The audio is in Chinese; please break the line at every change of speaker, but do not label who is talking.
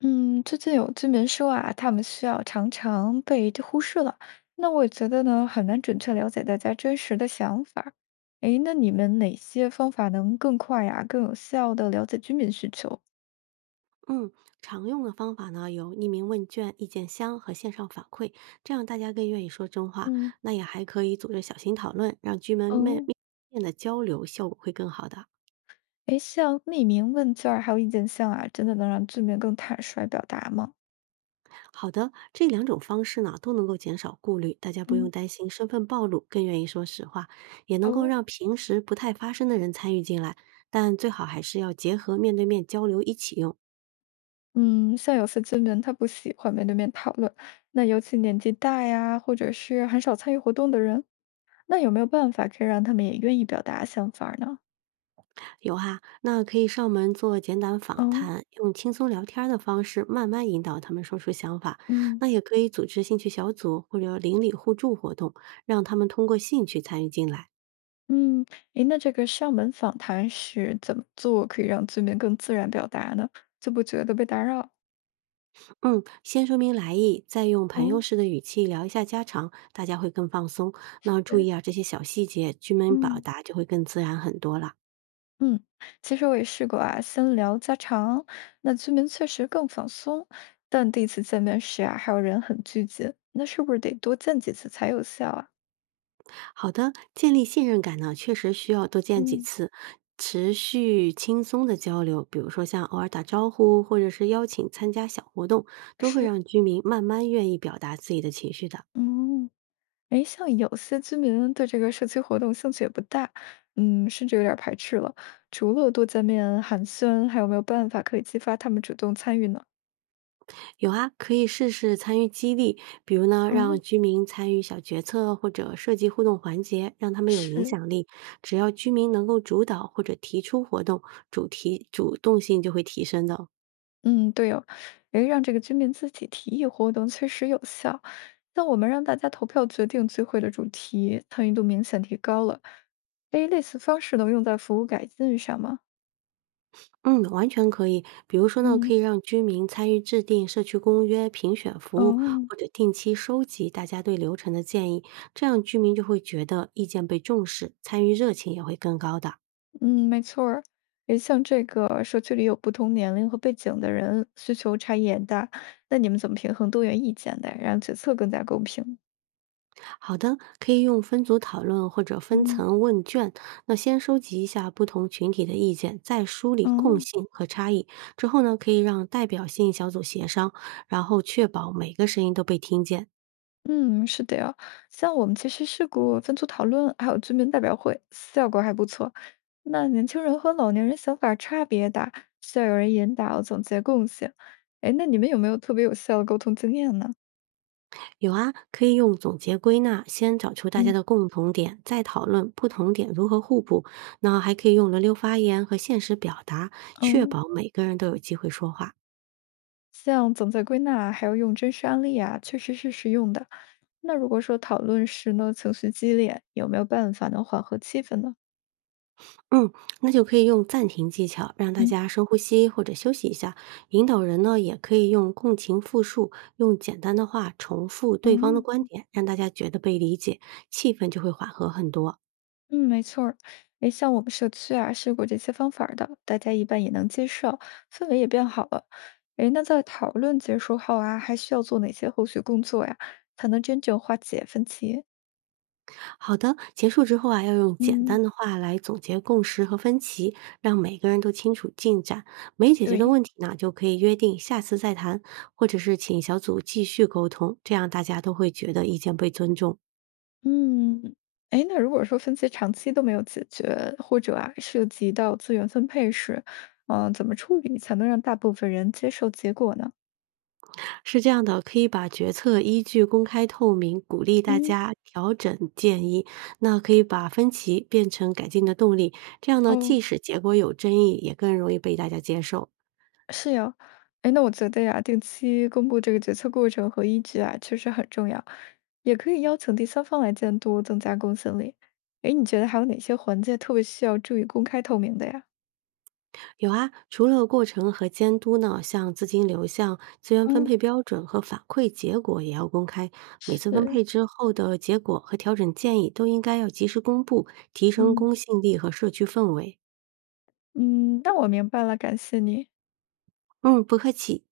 嗯，最近有居民说啊，他们需要常常被忽视了。那我觉得呢，很难准确了解大家真实的想法儿。诶，那你们哪些方法能更快呀、更有效的了解居民需求？
嗯，常用的方法呢有匿名问卷、意见箱和线上反馈，这样大家更愿意说真话。
嗯，
那也还可以组织小型讨论，让居民
哦，
面的交流效果会更好的。
诶，像匿名问卷儿还有意见箱啊，真的能让居民更坦率表达吗？
好的，这两种方式呢都能够减少顾虑，大家不用
嗯，
担心身份暴露，更愿意说实话，也能够
哦，
让平时不太发声的人参与进来。但最好还是要结合面对面交流一起用。
嗯，像有些居民他不喜欢面对面讨论，那尤其年纪大呀，或者是很少参与活动的人，那有没有办法可以让他们也愿意表达想法儿呢？
有哈，那可以上门做简短访
哦，
谈，用轻松聊天儿的方式慢慢引导他们说出想法。
嗯
那也可以组织兴趣小组或者邻里互助活动，让他们通过兴趣参与进来。
嗯，诶，那这个上门访谈是怎么做可以让居民更自然表达呢？就不觉得被打扰？
嗯，先说明来意，再用朋友
哦，
式的语气聊一下家常，大家会更放松。那注
对，
意啊，这些小细节，居民表
嗯
达就会更自然很多了。
嗯，其实我也试过啊，先聊家常，那居民确实更放松，但第一次见面时啊，还有人很拘谨，那是不是得多见几次才有效啊？
好的，建立信任感呢，确实需要多见几
嗯，
次，持续轻松的交流，比如说像偶尔打招呼，或者是邀请参加小活动，都会
是，
让居民慢慢愿意表达自己的情绪的。
嗯。诶，像有些居民对这个社区活动兴趣也不大，嗯，甚至有点儿排斥了。除了多见面寒暄，还有没有办法可以激发他们主动参与呢？
有啊，可以试试参与激励，比如呢，让
哦，
居民参与小决策或者设计互动环节，让他们有影
是，
响力。只要居民能够主导或者提出活动，主题主动性就会提升的哦。
嗯，对哦，诶，让这个居民自己提议活动确实有效。像我们让大家投票决定聚会的主题，参与度明显提高了。诶，类似方式能用在服务改进上吗？
嗯，完全可以。比如说呢，
嗯，
可以让居民参与制定社区公约、评选服务，
哦。
或者定期收集大家对流程的建议，这样居民就会觉得意见被重视，参与热情也会更高的。
嗯，没错儿。诶，像这个社区里有不同年龄和背景的人，需求差异也大，那你们怎么平衡多元意见的，让决策更加公平？
好的，可以用分组讨论或者分
嗯，
层问卷，那先收集一下不同群体的意见，再梳理共
哦，
性和差异。之后呢，可以让代表性小组协商，然后确保每个声音都被听见。
嗯，是的呀。像我们其实试过分组讨论，还有居民代表会，效果还不错。那年轻人和老年人想法差别大，需要有人引导总结共性。哎，那你们有没有特别有效的沟通经验呢？
有啊，可以用总结归纳，先找出大家
嗯，
的共同点，再讨论不同点如何互补。那还可以用轮流发言和限时表达，确
哦，
保每个人都有机会说话。
像总结归纳，还有用真实案例啊，确实是实用的。那如果说讨论时呢，情绪激烈，有没有办法能缓和气氛呢？
嗯，那就可以用暂停技巧，让大
嗯，
家深呼吸或者休息一下。引导人呢，也可以用共情复述，用简单的话重复对方的观
哦，
点，让大家觉得被理解，气氛就会缓和很多。
嗯，没错儿。诶，像我们社区啊，试过这些方法儿的，大家一般也能接受，氛围也变好了。诶，那在讨论结束后啊，还需要做哪些后续工作呀，才能真正化解分歧？
好的，结束之后啊，要用简
嗯
单的话来总结共识和分歧，让每个人都清楚进展。没解决的
对，
问题呢，就可以约定下次再谈，或者是请小组继续沟通，这样大家都会觉得意见被尊重。
嗯，诶，那如果说分歧长期都没有解决，或者啊，涉及到资源分配时，嗯、怎么处理才能让大部分人接受结果呢？
是这样的，可以把决策依据公开透明，鼓励大
嗯。
家调整建议。那可以把分歧变成改进的动力，这样呢，
哦，
即使结果有争议，也更容易被大家接受。
是呀，哎，那我觉得呀，定期公布这个决策过程和依据啊，确实很重要，也可以邀请第三方来监督，增加公信力。哎，你觉得还有哪些环节特别需要注意公开透明的呀？
有啊，除了过程和监督呢，像资金流向、资源分
嗯，
配标准和反馈结果也要公开。每次分
是，
配之后的结果和调整建议都应该要及时公布，提升
嗯
公信力和社区氛围。
嗯，那我明白了，感谢你。
嗯，不客气。